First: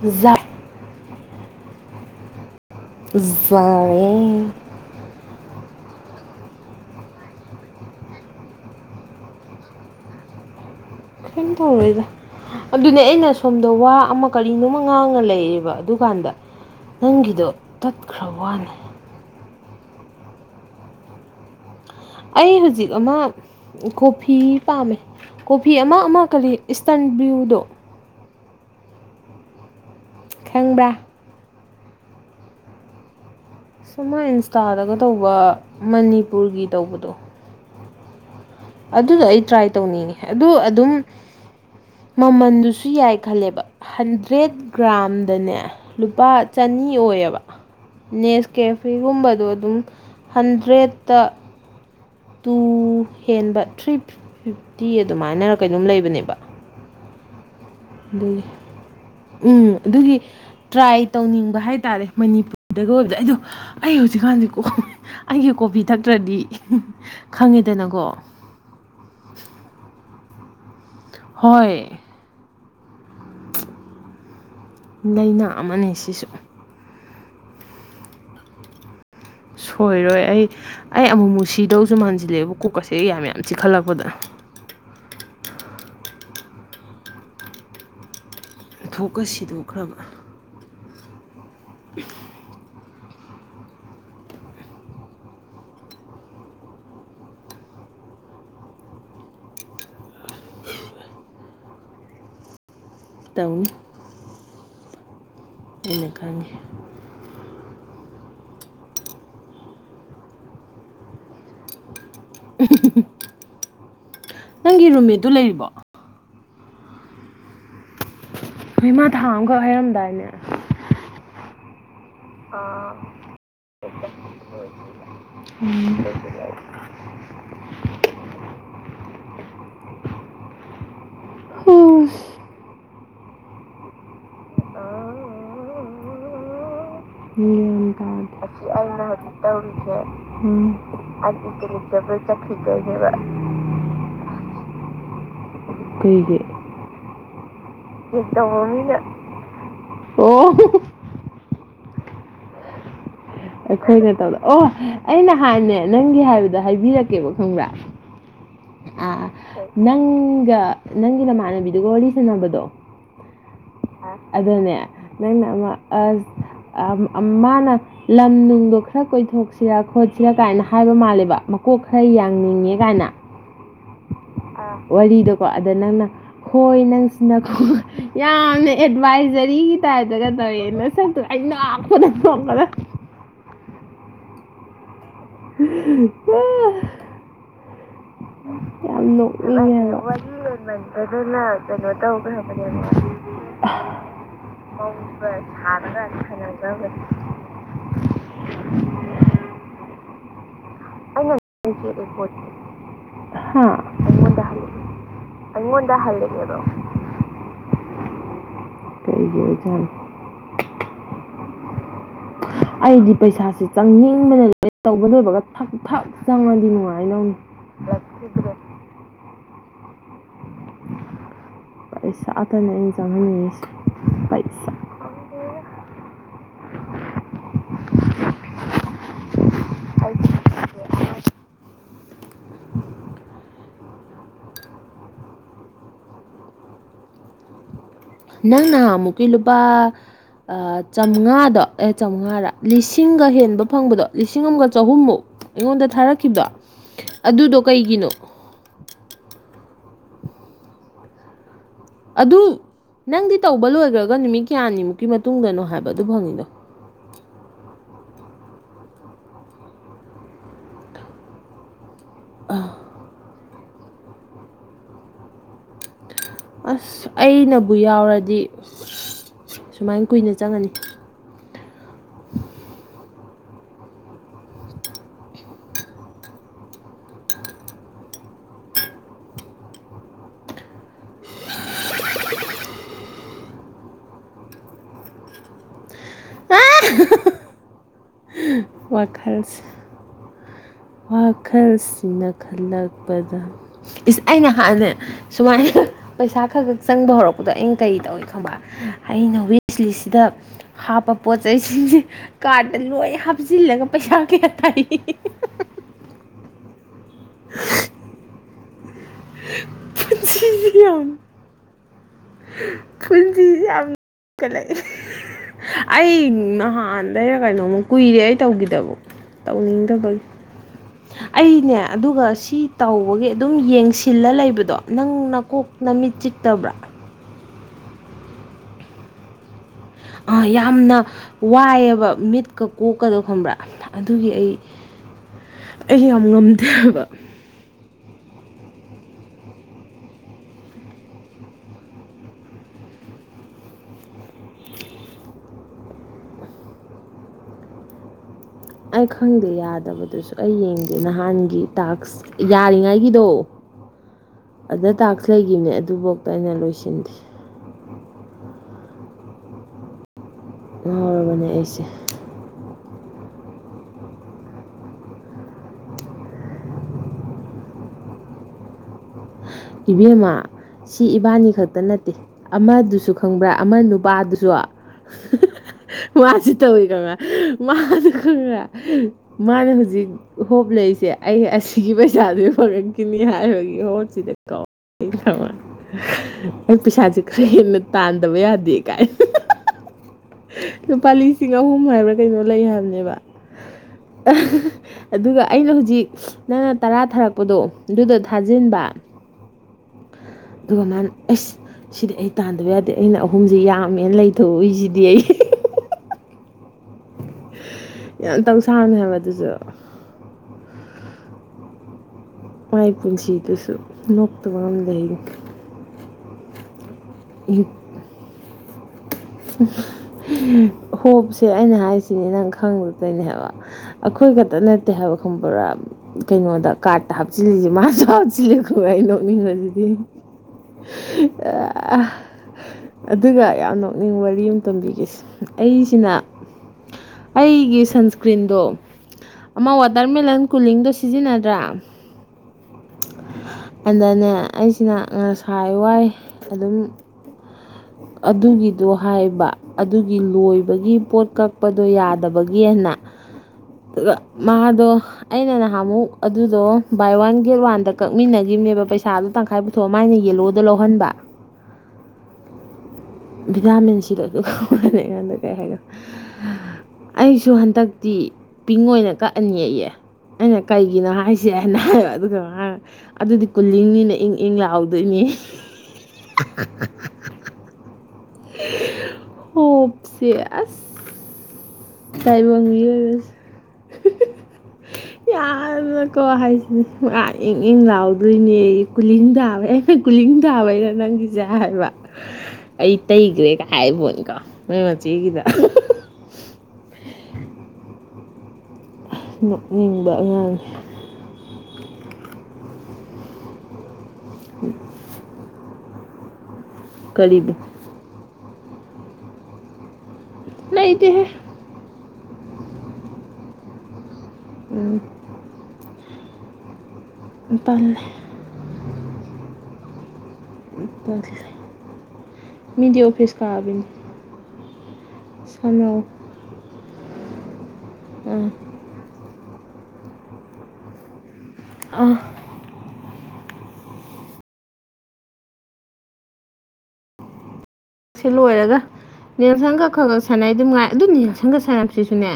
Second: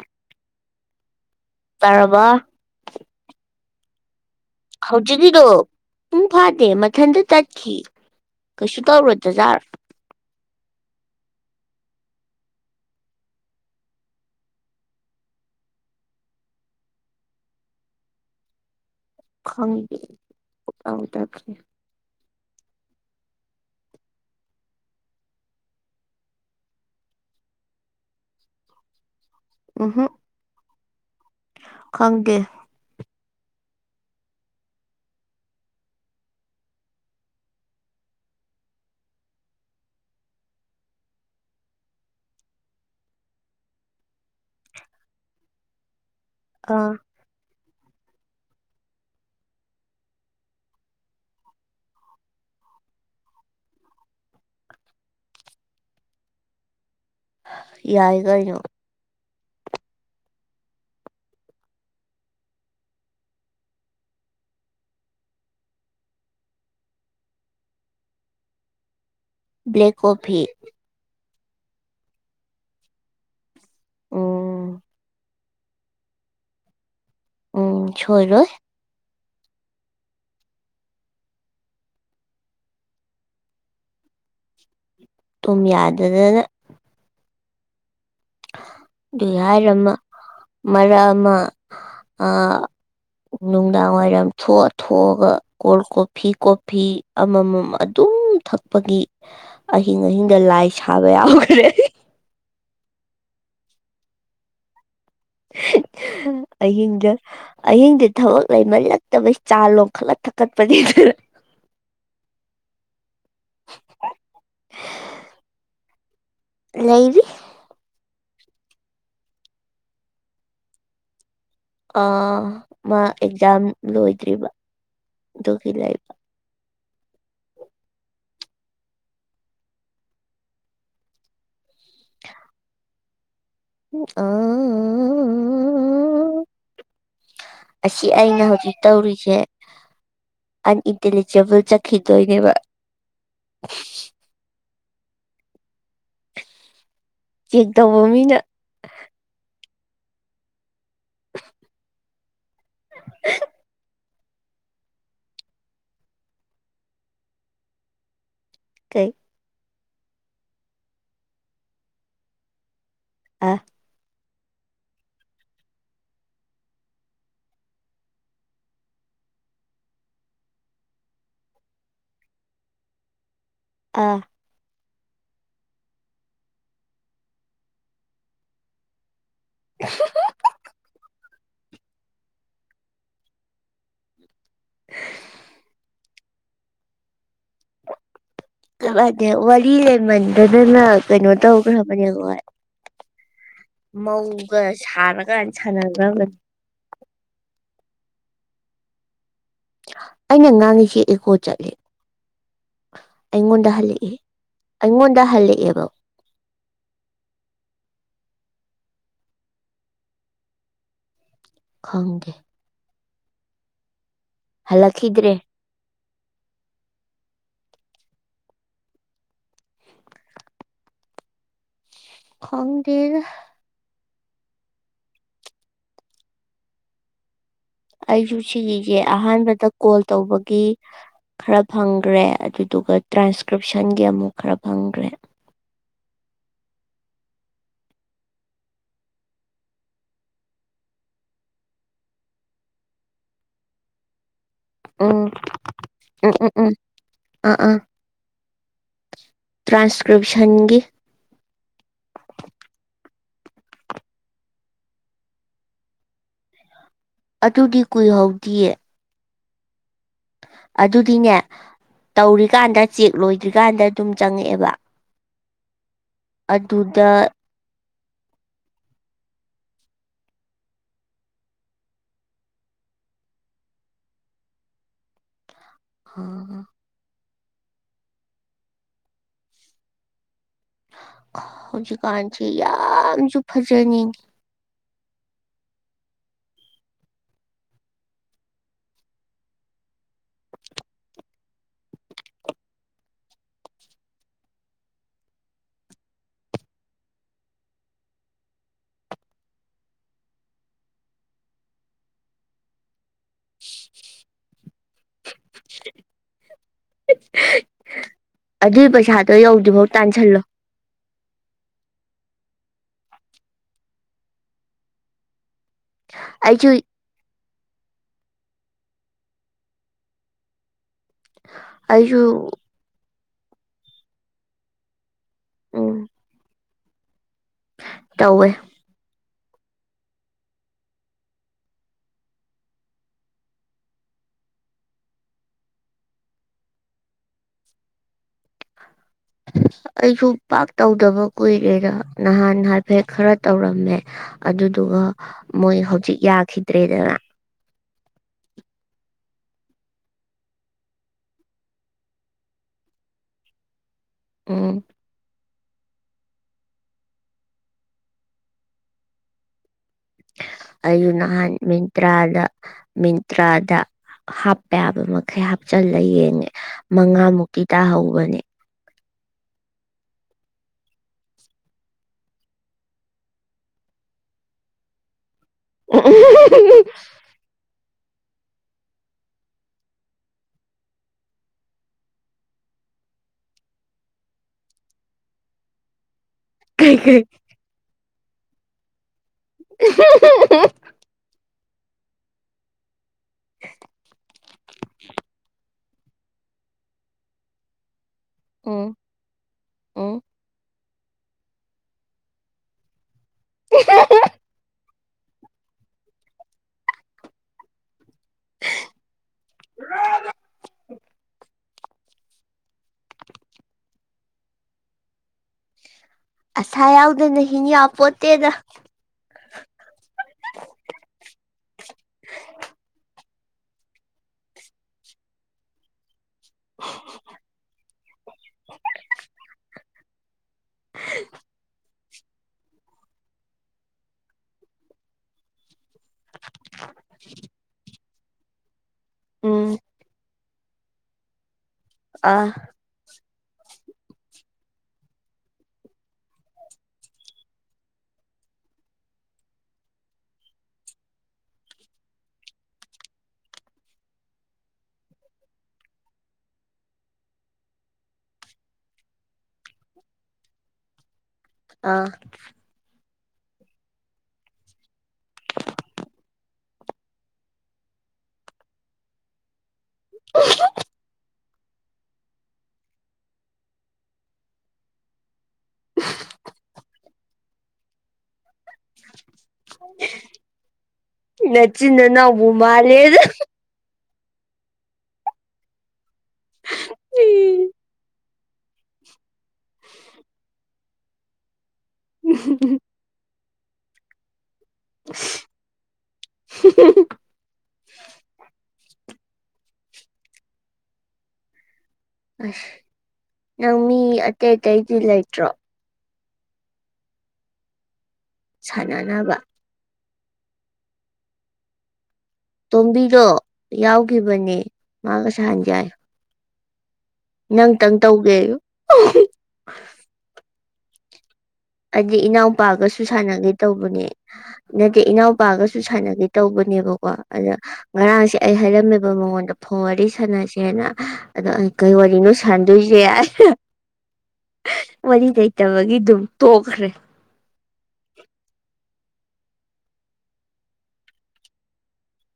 ꯞ ꯇꯔꯔꯕ ꯋꯥꯔꯦ ꯍꯧꯖꯤꯛꯀꯤꯗꯣ ꯄꯨꯡ ꯐꯥꯗꯦ ꯃꯊꯟꯇ ꯆꯠꯈꯤ ꯀꯩꯁꯨ ꯇꯧꯔꯣ ꯗꯖꯥꯔ ꯀꯩꯝ ꯇꯧꯔꯦꯗ ꯑꯗꯨꯅꯦ ꯑꯩꯅ ꯁꯣꯝꯗ ꯋꯥ ꯑꯃ ꯀꯔꯤꯅꯣꯃ ꯉꯥꯡꯉ ꯂꯩꯌꯦꯕ ꯑꯗꯨꯀꯥꯟꯗ ꯅꯪꯒꯤꯗꯣ ꯇꯠꯈ꯭ꯔꯕ ꯋꯥꯅꯦ ꯈꯪꯉ ꯇꯦ ꯑꯩ ꯍꯧꯖꯤꯛ ꯑꯃ ꯀꯣꯐꯤ ꯄꯥꯝꯃꯦ ꯀꯣꯐꯤ ꯑꯃ ꯑꯃ ꯀꯔꯤ ꯏꯁꯇꯔꯟ ꯕ꯭꯭ꯂꯌꯨꯗꯣ ꯎꯍ ꯆꯪꯕ꯭ꯔ ꯈꯪꯒꯦ ꯁꯨꯃꯥꯏ ꯏꯟꯁꯇꯥꯗꯒ ꯇꯧꯕ ꯃꯅꯤꯄꯨꯔꯒꯤ ꯇꯧꯕꯗꯣ ꯑꯗꯨꯗꯣ ꯑꯩ ꯇ꯭ꯔꯥꯏ ꯇꯧꯅꯤꯡꯉꯦ ꯑꯗꯨ ꯑꯗꯨꯝ ꯃꯃꯜꯗꯨꯁꯨ ꯌꯥꯏ ꯈꯜꯂꯦꯕ ꯍꯟꯗ꯭ꯔꯦꯠ ꯒ꯭ꯔꯥꯝꯗꯅꯦ ꯂꯨꯄꯥ ꯆꯅꯤ ꯑꯥ ꯑꯣꯏꯌꯦꯕ ꯅꯦꯁ ꯀꯦꯐꯤꯒꯨꯝꯕꯗꯣ ꯑꯗꯨꯝ ꯍꯟꯗ꯭ꯔꯦꯠꯇ ꯇꯨ ꯍꯦꯟꯕ ꯊ꯭ꯔꯤ ꯐꯤꯐꯇꯤ ꯑꯗꯨꯃꯥꯏꯅ ꯀꯩꯅꯣꯝ ꯂꯩꯕꯅꯦꯕ ꯌꯥꯏ ꯀ ꯑꯗꯨꯒꯤ ꯎꯝ ꯑꯗꯨꯒꯤ ꯇ꯭ꯔꯥꯏ ꯇꯧꯅꯤꯡꯕ ꯍꯥꯏ ꯇꯥꯔꯦ ꯃꯅꯤꯄꯨꯔꯗꯒ ꯑꯣꯏꯕꯗ ꯑꯩꯗꯣ ꯑꯩ ꯍꯧꯖꯤꯛꯀꯥꯟꯗꯤ ꯑꯩꯒꯤ ꯀꯣꯐꯤ ꯊꯛꯇ꯭ꯔꯗꯤ ꯈꯪꯉꯦꯗꯅꯀꯣ ꯕ꯭ꯂꯦꯛꯀꯣꯚ ꯍꯣꯏ ꯎꯝ ꯂꯩꯥꯏꯅꯥ ꯑꯃꯅꯤ ꯁꯤꯁꯨ ꯎꯝ ꯁꯣꯏꯔꯣꯏ ꯁꯣꯏꯔꯣꯏ ꯑꯩ ꯑꯩ ꯑꯃꯨꯛ ꯃꯨꯛ ꯁꯤꯗꯧꯁꯨ ꯃꯥꯟꯁꯤꯜꯂꯛꯦꯕ ꯀꯨꯣꯛ ꯑꯁꯦ ꯑꯩ ꯀ ꯃ ꯌꯥꯝ ꯆꯤꯛꯈꯠꯂꯛꯄꯗ꯫ ꯇꯨꯝ ꯌꯥꯗꯗꯅ ꯊꯣꯛꯀ ꯁꯤꯗꯣꯛꯈ꯭ꯔꯕ ꯃꯔꯔꯛ ꯑꯃ ꯑ ꯅꯨꯡꯗꯥꯡ ꯋꯥꯏꯔꯝ ꯊꯣꯛꯑ ꯊꯣꯛꯑꯒ ꯀꯣꯜ ꯀꯣꯐꯤ ꯀꯣꯐꯤ ꯑꯃꯃꯝ ꯑꯗꯨꯝ ꯊꯛꯄꯒꯤ ꯑꯍꯤꯡ ꯑꯍꯤꯡꯗ ꯂꯥꯏ ꯁꯥꯕ ꯌꯥꯎꯈ꯭ꯔꯦ ꯇꯧ ꯑꯍꯤꯡꯗ ꯑꯍꯤꯡꯗ ꯊꯕꯛ ꯂꯩꯃꯜꯂꯛꯇꯕꯩ ꯆꯥ ꯂꯣꯡ ꯈꯠꯂ ꯊꯛꯀꯠꯄꯅꯤꯗꯅ [unintelligible] ꯅꯪꯒꯤ ꯔꯨꯝꯃꯦ ꯑꯗꯨ ꯂꯩꯔꯤꯕꯣ ꯂꯩꯕꯤ ꯃꯃꯥ ꯊꯥꯡ ꯑꯃꯈꯛ ꯍꯥꯏꯔꯝꯗꯥꯏꯅꯦ ꯑ ꯃꯥ ꯑꯦꯛꯖꯥꯝ ꯂꯣꯏꯗ꯭ꯔꯤꯕ ꯑꯗꯨꯒꯤ ꯂꯩꯕ [unintelligible] ꯍꯨꯝ ꯎ ꯑ ꯑ ꯑ ꯑꯁꯤ ꯑ ꯑꯩꯅ ꯑꯁꯤ ꯍꯧꯖꯤꯛ ꯑꯩꯅ ꯍꯧꯖꯤꯛ ꯇꯧꯔꯤꯁꯦ ꯇꯧꯔꯤꯁꯦ ꯎꯝ ꯑ ꯏ ꯑꯟꯏꯟꯇꯦꯂꯤꯖꯦꯕꯜ ꯀ ꯖꯕ ꯆꯠꯈꯤꯗꯣꯏꯅꯦꯕ ꯆꯠꯈꯤꯗꯨꯅꯦꯕ ꯀꯩꯒꯤ ꯆꯦꯛ ꯇꯧꯕ ꯃꯤꯅ ꯑꯣ ꯑꯩꯈꯣꯏꯅ ꯇꯧꯗ ꯑꯣ ꯑꯩꯅ ꯍꯥꯟꯅꯦ ꯅꯪꯒꯤ ꯍꯥꯏꯕꯗ ꯍꯥꯏꯕꯤꯔꯛꯀꯦꯕ ꯈꯪꯕ꯭ꯔꯥ ꯀꯩ ꯑꯨꯝ ꯅꯪꯒ ꯅꯪꯒꯤ ꯅꯃꯥꯟꯅꯕꯤꯗꯨꯒ ꯋꯔꯤ ꯁꯅꯕꯗꯣ ꯑ ꯑꯗꯨꯅꯦ ꯅꯪꯅ ꯑꯁ ꯃꯥꯅ ꯂꯝ ꯅꯨꯡꯗꯣ ꯈꯔ ꯀꯣꯏꯊꯣꯛꯁꯤꯔ ꯈꯣꯠꯁꯤꯔꯥ ꯀꯥꯏꯅ ꯍꯥꯏꯕ ꯃꯥꯜꯂꯦꯕ ꯃꯀꯣꯛ ꯈꯔ ꯌꯥꯡꯅꯤꯡꯉꯦ ꯀꯥꯏꯅ ꯑꯥ ꯋꯥꯔꯤꯗꯀꯣ ꯑꯗ ꯅꯪꯅ ꯍꯣꯏ ꯅꯪꯁꯤꯅꯣ ꯌꯥꯝꯅ ꯑꯦꯗꯚꯥꯏꯖꯔꯤ ꯁꯤꯒꯤꯤ ꯇꯥꯏꯗꯒꯗꯦꯅ ꯆ ꯏꯩꯅ ꯍꯥꯄꯗ ꯏꯣꯡꯉꯗ [inaudible] ꯋꯥ ꯌꯥꯝ ꯀꯃꯥꯏꯅ ꯋꯥꯔꯤ ꯅꯣꯛꯅꯤꯡꯉꯦꯕ ꯂꯩꯃꯟꯗꯗꯅ ꯀꯩꯅꯣ [inaudible] ꯇꯧꯈ꯭ꯔꯕꯅꯦꯕ ꯎꯝ ꯃꯧꯒ ꯁꯥꯔꯀꯥꯟ ꯁꯥꯟꯅꯈ꯭ꯔꯕꯅꯤ [inaudible] ꯑꯩꯅꯥ ꯉꯥꯡ ꯉꯥꯡꯉꯤꯁꯤ ꯑꯦꯀꯣ ꯆꯠꯂꯦ ꯍꯥ ꯑꯩꯉꯣꯟꯗ ꯍꯜꯂꯛꯑꯦ ꯑꯩꯉꯣꯟꯗ ꯍꯜꯂꯛꯑꯦꯕ ꯀꯔꯤꯒꯤ ꯑꯣꯏꯖꯅꯣ ꯈꯪꯗꯦ ꯑꯩꯗꯤ ꯄꯩꯁꯥꯥꯁꯦ ꯆꯪꯅꯤꯡ__ ꯂꯣꯏ ꯇꯧꯕ ꯍꯜꯂꯛꯈꯤꯗ꯭ꯔꯦ ꯂꯣꯏꯕꯒ ꯊꯥꯛ ꯊꯥꯛ ꯆꯪꯉꯥꯗꯤ ꯅꯨꯡꯉꯏꯗꯧꯅꯦ ꯄꯩꯁꯥ ꯇꯥꯅꯦ ꯑꯩꯅ ꯈꯪꯗꯦꯗ ꯆꯪꯍꯟꯅꯤꯡꯉꯤꯁꯤ ꯄꯩꯁꯥ ꯑꯩꯁꯨ ꯁꯤꯒꯤꯁꯦ ꯑꯍꯥꯟꯕꯗ ꯀꯣꯜ ꯇꯧꯕꯒꯤ ꯈꯔ ꯐꯪꯈ꯭ꯔꯦ ꯑꯗꯨꯗꯨꯒ ꯇ꯭ꯔꯥꯟꯁꯀ꯭ꯔꯤꯞꯁꯟꯒꯤ ꯑꯃꯨꯛ ꯈꯔ ꯐꯪꯒꯔꯦ ꯅꯪꯅ ꯑꯃꯨꯛꯀꯤ ꯂꯨꯄꯥ ꯆꯥꯝꯃꯉꯥꯗꯣ ꯑꯦ ꯆꯥꯝꯃꯉꯥꯔ ꯂꯤꯁꯤꯡꯒ ꯍꯦꯟꯕ ꯐꯪꯕꯗꯣ ꯂꯤꯁꯤꯡ ꯑꯃꯒ ꯎꯝ ꯆꯍꯨꯝꯃꯨꯛ ꯑꯩꯉꯣꯟꯗ ꯎꯝ ꯊꯥꯔꯛꯈꯤꯕ ꯎꯝ ꯎꯝ ꯑꯥ ꯑꯗꯨꯗꯣ ꯑꯥ ꯀꯩꯒꯤꯅꯣ ꯇ꯭ꯔꯥꯟꯁꯀ꯭ꯔꯤꯞꯁꯟꯒꯤ ꯑꯗꯨ ꯅꯪꯗꯤ ꯇꯧꯕ ꯂꯣꯏꯈ꯭ꯔꯒ ꯅꯨꯃꯤꯠ ꯀꯌꯥꯅꯤꯃꯨꯛꯀꯤ ꯃꯇꯨꯡꯗꯅꯣ ꯍꯥꯏꯕ ꯑꯗꯨ ꯐꯪꯉꯤꯅꯣ ꯑꯗꯨꯗꯤ ꯀꯨꯏꯍꯧꯗꯤꯌꯦ ꯑꯗꯨꯗꯤꯅꯦ ꯇꯧꯔꯤꯀꯥꯟꯗ ꯆꯦꯛ ꯂꯣꯏꯗ꯭ꯔꯤ ꯀꯥꯟꯗ ꯑꯗꯨꯝ ꯆꯪꯉꯛꯑꯦꯕ ꯑꯁ ꯑꯗꯨꯗ ꯑꯩꯅꯕꯨ ꯌꯥꯎꯔꯗꯤ ꯁꯨꯃꯥꯏ ꯀꯨꯏꯅ ꯆꯪꯉꯅꯤ ꯑꯥ ꯍꯧꯖꯤꯛꯀꯥꯟꯁꯦ ꯌꯥꯝꯁꯨ ꯐꯖꯅꯤꯡ ꯋꯥꯈꯜꯁꯦ ꯋꯥꯈꯜꯁꯤꯅ ꯈꯜꯂꯛꯄꯗ ꯑꯩꯅ ꯍꯥꯟꯅ ꯁꯨꯃꯥꯏꯅ ꯄꯩꯁꯥ ꯈꯥꯥ ꯈꯛ ꯆꯪꯕ ꯍꯧꯔꯛꯄꯗꯣ ꯑꯩꯅ ꯀꯔꯤ ꯇꯧꯋꯤ ꯈꯪꯕ ꯑꯩꯅ ꯋꯤꯁꯂꯤꯁꯤꯗ ꯍꯥꯞꯄ ꯄꯣꯠ ꯆꯩꯁꯤꯡꯁꯦ ꯀꯥꯔꯠꯇ ꯂꯣꯏ ꯍꯥꯞꯆꯤꯜꯂꯒ ꯄꯩꯁꯥ ꯀꯌꯥ ꯊꯥꯏ ꯑꯗꯨꯏ ꯄꯩ ꯁꯥꯗꯣ ꯌꯧꯗ꯭ꯔꯤꯕꯧ ꯇꯥꯟꯁꯜꯂꯣ ꯄꯨꯟꯁꯤꯁꯦ ꯌꯥꯝ ꯄꯨꯟꯁꯤꯁꯦ ꯌꯥꯝ ꯇꯜꯛꯑ‌ꯦ ꯑꯩ ꯑꯩꯁꯨ ꯅꯍꯥꯟꯗꯩꯔꯥ ꯀꯩꯅꯣꯝꯃ ꯀꯨꯏꯔꯦ ꯑꯩ ꯇꯧꯈꯤꯗꯕ ꯇꯧꯅꯤꯡꯗꯕꯒꯤ ꯑꯩꯅꯦ ꯑꯩꯁꯨ ꯑꯗꯨꯒ ꯁꯤ ꯇꯧꯕꯒꯤ ꯑꯗꯨꯝ ꯌꯦꯡꯁꯤꯜꯂ ꯂꯩꯕꯗꯣ ꯅꯪ ꯅꯞ ꯀꯣꯛ ꯎꯝ ꯅꯃꯤꯠ ꯆꯤꯛꯇꯕ꯭ꯔꯥ ꯇꯧꯋꯦ ꯌꯥꯝꯅ ꯋꯥꯏꯑꯦꯕ ꯃꯤꯠꯀ ꯀꯣꯛꯀꯗꯣ ꯈꯪꯕ꯭ꯔꯥ ꯑꯗꯨꯒꯤ ꯑꯩ ꯑꯩ ꯌꯥꯝ ꯉꯝꯗꯦꯕ ꯑꯩꯁꯨ ꯄꯥꯛ ꯇꯧꯗꯕ ꯀꯨꯏꯔꯦꯗ ꯅꯍꯥꯟ ꯍꯥꯏꯐꯦꯠ ꯈꯔ ꯇꯧꯔꯝꯃꯦ ꯑꯗꯨꯗꯨꯒ ꯃꯣꯏ ꯍꯧꯖꯤꯛ ꯌꯥꯈꯤꯗ꯭ꯔꯦꯗꯅ ꯑꯩ ꯈꯪꯗꯦ ꯌꯥꯗꯕꯗꯨꯁꯨ ꯑꯩ ꯌꯦꯡꯗꯦ ꯅꯍꯥꯟꯒꯤ ꯇꯥꯛꯁ ꯌꯥꯔꯤꯉꯩꯒꯤꯗꯣ ꯎꯝ ꯑꯗ ꯇꯥꯛꯁ ꯂꯩ ꯒꯤꯅꯦ ꯑꯗꯨꯐꯧꯗ ꯑꯩꯅ ꯂꯣꯏꯁꯤꯟꯗꯦ ꯑꯩꯌꯨ ꯉꯥꯎꯔꯕꯅꯦ ꯅꯍꯥꯟ ꯑꯩꯁꯦ ꯃꯤꯟꯇ꯭ꯔꯥꯗ ꯃꯤꯟꯇ꯭ꯔꯥꯗ ꯍꯥꯞꯄ ꯌꯥꯕ ꯃꯈꯩ ꯍꯥꯞꯆꯤꯜꯂ ꯌꯦꯡꯉꯦ ꯃꯉꯥꯃꯨꯛꯇꯤ ꯇꯥꯍꯧꯕꯅꯦ ꯏꯕꯦꯝꯃ ꯁꯤ ꯏꯕꯥꯅꯤ ꯈꯛꯇ ꯅꯠꯇꯦ ꯑꯃꯗꯨꯁꯨ ꯈꯪꯕ꯭ꯔꯥ ꯑꯃ ꯅꯨꯄꯥꯗꯨꯁꯨ ꯃꯥꯁꯨ ꯇꯧꯋꯤ ꯈꯪꯕ꯭ꯔ ꯃꯗꯨ ꯈ꯭ꯔ ꯃꯥꯅ ꯍꯧꯖꯤꯛ ꯍꯣꯞ ꯂꯩꯔꯤꯁꯦ ꯑꯩ ꯑꯁꯤꯒꯤ ꯄꯩꯁꯥꯗꯨ ꯐꯪꯉꯛꯈꯤꯅꯤ ꯍꯥꯏꯕꯒꯤ ꯍꯣꯠ ꯁꯤꯗ ꯀꯥꯎ ꯑꯩ ꯄꯩꯁꯥꯥꯁꯦ ꯀꯩꯀꯩ ꯈꯔ ꯍꯦꯟꯅ ꯇꯥꯟꯗꯕ ꯌꯥꯗꯦ ꯀꯥꯏ ꯂꯨꯄꯥ [unintelligible] ꯂꯤꯁꯤꯡ ꯑꯍꯨꯝ ꯍꯥꯏꯕ꯭ꯔꯥ ꯀꯩꯅꯣ ꯂꯩ ꯍꯥꯏꯕꯅꯦꯕ ꯑꯗꯨꯒ ꯑꯩꯅ ꯍꯧꯖꯤꯛ ꯅꯪꯅ ꯇꯔꯥ ꯊꯥꯔꯛꯄꯗꯣ ꯑꯗꯨꯗ ꯊꯥꯖꯤꯟꯕ ꯑꯣ ꯑꯗꯨꯒ ꯅꯍꯥꯟ ꯑꯦꯁ ꯁꯤꯗꯤ ꯑꯩ ꯇꯥꯟꯗꯕ ꯌꯥꯗꯦ ꯑꯩꯅ ꯑꯍꯨꯝꯁꯤ ꯌꯥꯝꯃꯦꯅ ꯂꯩꯊꯣꯛꯎꯔꯤꯁꯤ ꯗꯤ [unintelligible] ꯌꯥꯝ ꯇꯧꯁꯥꯕꯅꯦ ꯍꯥꯏꯕ ꯑꯗꯨꯁꯨ ꯃꯥꯏ ꯄꯨꯟꯁꯤꯗꯁꯨ ꯅꯣꯛꯇꯕ ꯑꯃ ꯂꯩ ꯑꯁ ꯄꯩꯁꯥ ꯌꯥꯎꯗꯅ ꯍꯤꯟꯌꯥ ꯄꯣꯠꯇꯦꯗ ꯍꯣꯞꯁꯦ ꯑꯩꯅ ꯍꯥꯏꯁꯤꯅꯦ ꯅꯪ ꯈꯪꯗ ꯇꯧꯔꯤꯅꯤ ꯍꯥꯏꯕ ꯑꯩꯈꯣꯏ ꯈꯛꯇ ꯅꯠꯇꯦ ꯍꯥꯏꯕ ꯈꯪꯕꯔꯥ ꯀꯩꯅꯣꯗ ꯀꯥꯔꯠꯇ ꯍꯥꯞꯆꯤꯜꯂꯤꯁꯦ ꯃꯥꯁꯨ ꯍꯥꯞꯆꯤꯜꯂ ꯑꯩꯅ ꯅꯣꯛꯅꯤꯡꯕꯁꯤꯗꯤ ꯑ ꯑ ꯑꯗꯨꯒ ꯌꯥꯝ ꯅꯣꯛꯅꯤꯡ ꯋꯥꯔꯤ ꯑꯃ ꯇꯝꯕꯤꯒꯦꯁꯦ ꯑꯩꯁꯤꯅ ꯑꯩꯒꯤ ꯁꯟ ꯀ꯭ꯔꯤꯟꯗꯣ ꯑꯃ ꯎꯝ ꯋꯥꯇꯔꯃꯦꯂꯟ ꯀꯨꯂꯤꯡꯗꯣ ꯁꯤꯖꯤꯟꯅꯗ꯭ꯔꯥ ꯑꯥ ꯑꯗꯅꯦ ꯑꯩꯁꯤꯅ ꯉꯁꯥꯏ ꯋꯥꯏ ꯑꯗꯨꯝ ꯑꯗꯨꯒꯤꯗꯣ ꯍꯥꯏꯕ ꯑꯗꯨꯒꯤ ꯂꯣꯏꯕꯒꯤ ꯄꯣꯠ ꯀꯛꯄꯗꯣ ꯌꯥꯗꯕꯒꯤꯅ ꯃꯥꯗꯣ ꯑꯩꯅ ꯅꯍꯥꯟ ꯑꯃꯨꯛ ꯑꯗꯨꯗꯣ ꯕꯥꯏ ꯋꯥꯟ ꯗꯦꯠ ꯋꯥꯟꯗ ꯀꯛꯃꯤꯟꯅꯥꯒꯤꯃꯦꯕ ꯄꯩꯁꯥꯗꯣ ꯇꯪꯈꯥꯏ ꯄꯨꯊꯣꯛ ꯃꯥꯥꯏꯅ ꯌꯦꯜꯂꯣꯗ ꯂꯧꯍꯟꯕ ꯑꯥ ꯚꯤꯇꯥꯃꯤꯟꯁꯤꯗꯣ ꯑꯗꯨ ꯃꯅꯥ ꯑꯩꯉꯣꯟꯗ ꯀꯩ ꯍꯥꯏꯒꯦ ꯑꯩꯁꯨ ꯍꯟꯗꯛꯇꯤ ꯄꯤꯡ ꯑꯣꯏꯅ ꯀꯛꯑꯅꯤꯌꯦ ꯑꯩꯅ ꯀꯩꯒꯤꯅꫭ ꯍꯥꯏꯁꯦ ꯖꯦꯅ ꯍꯥꯏꯕꯥ ꯑꯗꯨꯒ ꯉꯥꯔꯥꯡ ꯑꯗꯨꯗꯤ ꯀꯨꯜꯂꯤꯡꯅꯤꯅ ꯏꯪ ꯏꯪ ꯂꯥꯎꯗꯣꯏꯅꯤ ꯍꯣꯞꯁꯤ ꯑꯁ ꯆꯤꯟ ꯏꯅꯥꯎꯕꯨ ꯃꯥꯜꯂꯦꯗ ꯌꯥꯔ ꯀꯣ ꯍꯥꯏꯁꯤꯗꯤ ꯏꯪ ꯏꯪ ꯂꯥꯎ ꯑꯗꯨꯏꯅꯦꯌꯦ ꯀꯨꯂꯤꯡ ꯊꯥꯕꯩ ꯑꯩꯅꯥ ꯀꯨꯂꯤꯡ ꯊꯥꯕꯩꯔꯥ ꯅꯪꯒꯤꯁꯦ ꯍꯥꯏꯕ ꯑꯩ ꯇꯩꯒꯔꯦ ꯀꯥꯏ ꯍꯥꯏ ꯄꯣꯠꯅꯤꯀꯣ ꯃꯣꯏ ꯃꯆꯦꯒꯤꯗ [inaudible] ꯅꯣꯛꯅꯤꯡꯕ ꯑꯉꯥꯡꯅꯤ ꯑꯁ ꯅꯪ ꯃꯤ ꯑꯇꯩ ꯑꯇꯩꯗꯤ ꯂꯩꯇ꯭ꯔꯣ ꯀꯔꯤꯕꯨ ꯁꯥꯟꯅꯅꯕ ꯂꯩꯇꯦ ꯍꯦ ꯇꯣꯝꯕꯤꯗꯣ ꯌꯥꯎ ꯈꯤꯕꯅꯤ ꯎꯝ ꯃꯥꯒ ꯁꯥꯅꯖꯦ ꯍꯥꯏ꯫ ꯅꯪꯇꯪ ꯇꯜꯂꯦ ꯇꯧꯒꯦ [inaudible] [unintelligible] ꯍꯥꯏꯗꯤ ꯃꯤꯗꯤ ꯏꯅꯥꯎꯄꯥꯒꯁꯨ ꯑꯣꯐꯤꯁ ꯁꯥꯟꯅꯒꯦ ꯀꯥꯕꯤꯅꯤ ꯇꯧꯕꯅꯦ ꯅꯠꯇꯦ ꯏꯅꯥꯎꯄꯥꯒꯁꯨ ꯁꯥꯟꯅꯧ ꯁꯥꯟꯅꯒꯦ ꯇꯧꯕꯅꯦꯕꯀꯣ ꯑꯗ ꯉꯔꯥꯡꯁꯦ ꯎꯝ ꯑꯩ ꯍꯥꯏꯔꯝꯃꯦꯕ ꯃꯉꯣꯟꯗ ꯐꫭꯟ ꯋꯥꯔꯤ ꯁꯥꯟꯅꯁꯦꯅ ꯑꯗꯣ ꯑꯩ ꯀꯩ ꯑ ꯋꯥꯔꯤꯅꯣ ꯁꯥꯟꯗꯣꯏꯁꯦ ꯋꯥꯔꯤ ꯂꯩꯇꯕꯒꯤ ꯑꯗꯨ ꯇꯣꯛꯈ꯭ꯔꯦ ꯅꯦꯜꯁꯪꯒ ꯈ ꯈ ꯁꯥꯟꯅꯩ ꯑꯗꯨꯝ ꯉꯥꯏ ꯑꯗꯨ ꯅꯦꯜꯁꯪꯒ ꯁꯥꯟꯅꯕꯁꯤꯁꯨꯅꯦ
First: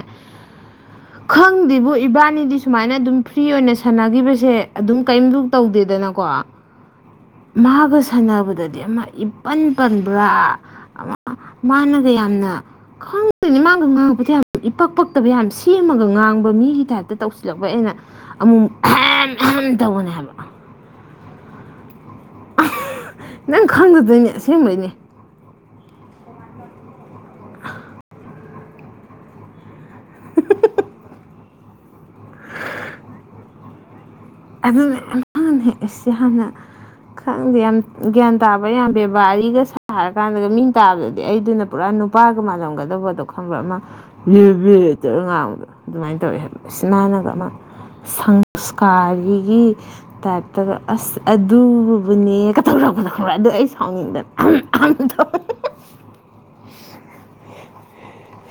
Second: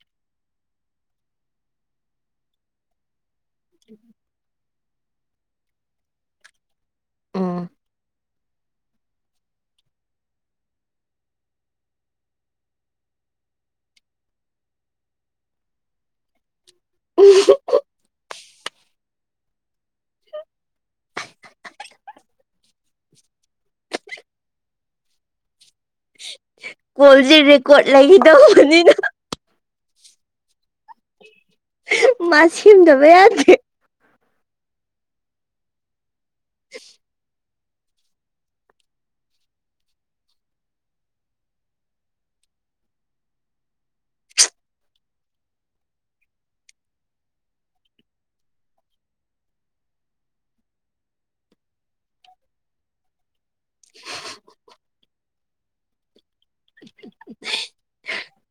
ꯈꯪꯗꯦꯕꯨ ꯏꯕꯥꯅꯤꯗꯤ ꯁꯨꯃꯥꯏꯅ ꯑꯗꯨꯝ ꯐ꯭ꯔꯤ ꯑꯣꯏꯅ ꯁꯥꯟꯅꯒꯤꯈꯤꯕꯁꯦ ꯑꯗꯨꯝ ꯀꯏꯝꯁꯨ ꯇꯧꯗꯦꯗꯅꯀꯣ ꯎꯝ ꯃꯥꯒ ꯁꯥꯟꯅꯕ ꯑꯗꯨꯗꯗꯤ ꯑꯃ ꯏꯄꯟ ꯄꯟꯕ꯭ꯔꯥ ꯃꯥꯅꯒ ꯌꯥꯝꯅ ꯈꯪꯗꯣꯏꯅꯤ ꯃꯥꯒ ꯉꯥꯡꯕꯗ ꯌꯥꯝ ꯏꯄꯛ ꯄꯛꯇꯕ ꯌꯥꯝ ꯁꯦꯝꯃꯒ ꯉꯥꯡꯕ ꯃꯤꯒꯤ ꯇꯥꯏꯞꯇ ꯇꯧꯁꯤꯜꯂꯛꯄꯩ ꯑꯩꯅ ꯑꯃꯨꯃꯨꯛ ꯑꯍꯦ ꯑꯍꯝ ꯇꯧꯕꯅꯦ ꯍꯥꯏꯕ ꯅꯪ ꯈꯪꯗꯗꯣꯏꯅꯦ ꯑꯁꯦꯡꯕꯩꯅꯦ ꯀꯣꯜꯖꯦ ꯔꯦꯀꯣꯠ ꯂꯩꯅ ꯇꯧꯕꯅꯤ ꯅꯪ ꯃꯥ ꯁꯦꯝꯗꯕ ꯌꯥꯗꯦ ꯑꯗꯨꯅꯦ ꯑꯝ ꯑꯁ ꯌꯥꯝꯅ ꯈꯪ ꯈꯪꯗꯦ ꯌꯥꯝ ꯒ꯭ꯌꯥꯟ ꯇꯥꯕ ꯌꯥꯝ ꯕꯦꯕꯥꯔꯤꯒ ꯁꯥꯔꯀꯥꯟꯗꯒ ꯃꯤ ꯇꯥꯕꯗꯗꯤ ꯑꯩꯗꯨꯅ ꯄꯨꯔꯥ ꯅꯨꯄꯥꯒ ꯃꯥꯥꯟꯂꯝꯒꯗꯕꯗꯣ ꯈꯪꯕ꯭ꯔ ꯑꯃ ꯕꯔꯤ ꯕꯔꯤ ꯇꯧꯔ ꯉꯥꯡꯕꯗꯣ ꯑꯗꯨꯃꯥꯏꯅ ꯇꯧꯋꯦ ꯍꯥꯏꯕ ꯏꯁ ꯃꯥꯅꯒ ꯑꯃ ꯁꯪꯁꯀꯥꯔꯤ ꯑꯩꯒꯤ ꯇꯥꯏꯞꯇꯒ ꯑꯁ ꯑꯗꯨ ꯑꯗꯨꯅꯦ ꯀꯇꯧꯔꯛꯄꯅꯣ ꯈꯪꯕ꯭ꯔꯥ ꯑꯗꯣ ꯑꯩ ꯁꯥꯎꯅꯤꯡꯗꯅ ꯑꯍꯝ ꯑꯍꯝ ꯇꯧ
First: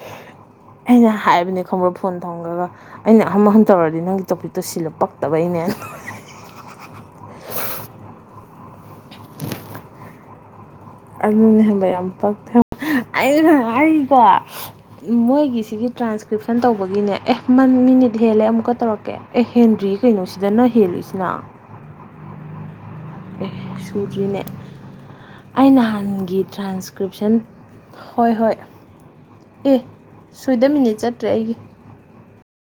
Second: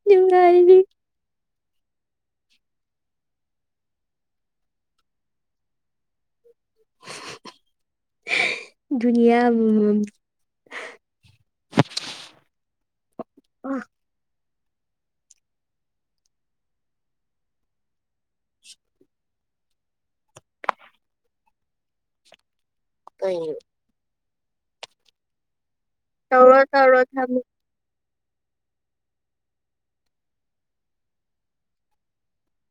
ꯅꯨꯡꯉꯥꯏꯔꯤ ꯑꯩꯅ ꯍꯥꯏꯕꯅꯦ ꯈꯪꯕ꯭ꯔꯥ ꯐꯣꯟ ꯊꯝꯒ꯭ꯔꯒ ꯑꯩꯅ ꯑꯍꯝ ꯑꯍꯝ ꯇꯧꯔꯗꯤ ꯅꯪꯒꯤ ꯇꯣꯄꯤꯛꯇꯣ ꯁꯤꯜꯂꯨ ꯄꯛꯇꯕ ꯕꯩꯅꯦ [inaudible] ꯗꯨꯅꯤꯌꯥ ꯑꯃꯥꯃꯝ ꯑꯗꯨꯅꯦ ꯍꯥꯏꯕ ꯌꯥꯝ ꯄꯛꯇꯦ ꯍꯥꯏꯕ ꯑꯩꯅ ꯍꯥꯏꯅꯤꯀꯣ ꯃꯣꯏꯒꯤꯁꯤꯒꯤ ꯇ꯭ꯔꯥꯟꯁꯀ꯭ꯔꯤꯞꯁꯟ ꯇꯧꯕꯒꯤꯅꯦ ꯑꯦ ꯃꯟ ꯃꯤꯅꯤꯠ ꯍꯦꯜꯂꯦ ꯑꯃꯨꯛꯀ ꯇꯧꯔꯛꯀꯦ ꯑꯦ ꯍꯦꯟꯗ꯭ꯔꯤ ꯀꯩꯅꯣꯁꯤꯗꯅ ꯍꯦꯜꯂꯤꯁꯤꯅ ꯀꯩꯅꯣ ꯑꯦ ꯁꯨꯗ꯭ꯔꯤꯅꯦ ꯑꯩ ꯅꯍꯥꯟ ꯇꯧꯔꯣ ꯇꯧꯔꯣ ꯊꯝ ꯍꯣꯏ ꯍꯣꯏ ꯑꯦ ꯁꯣꯏꯗ ꯃꯤꯅꯤꯠ ꯆꯠꯇ꯭ꯔꯦ ꯑꯩꯒꯤ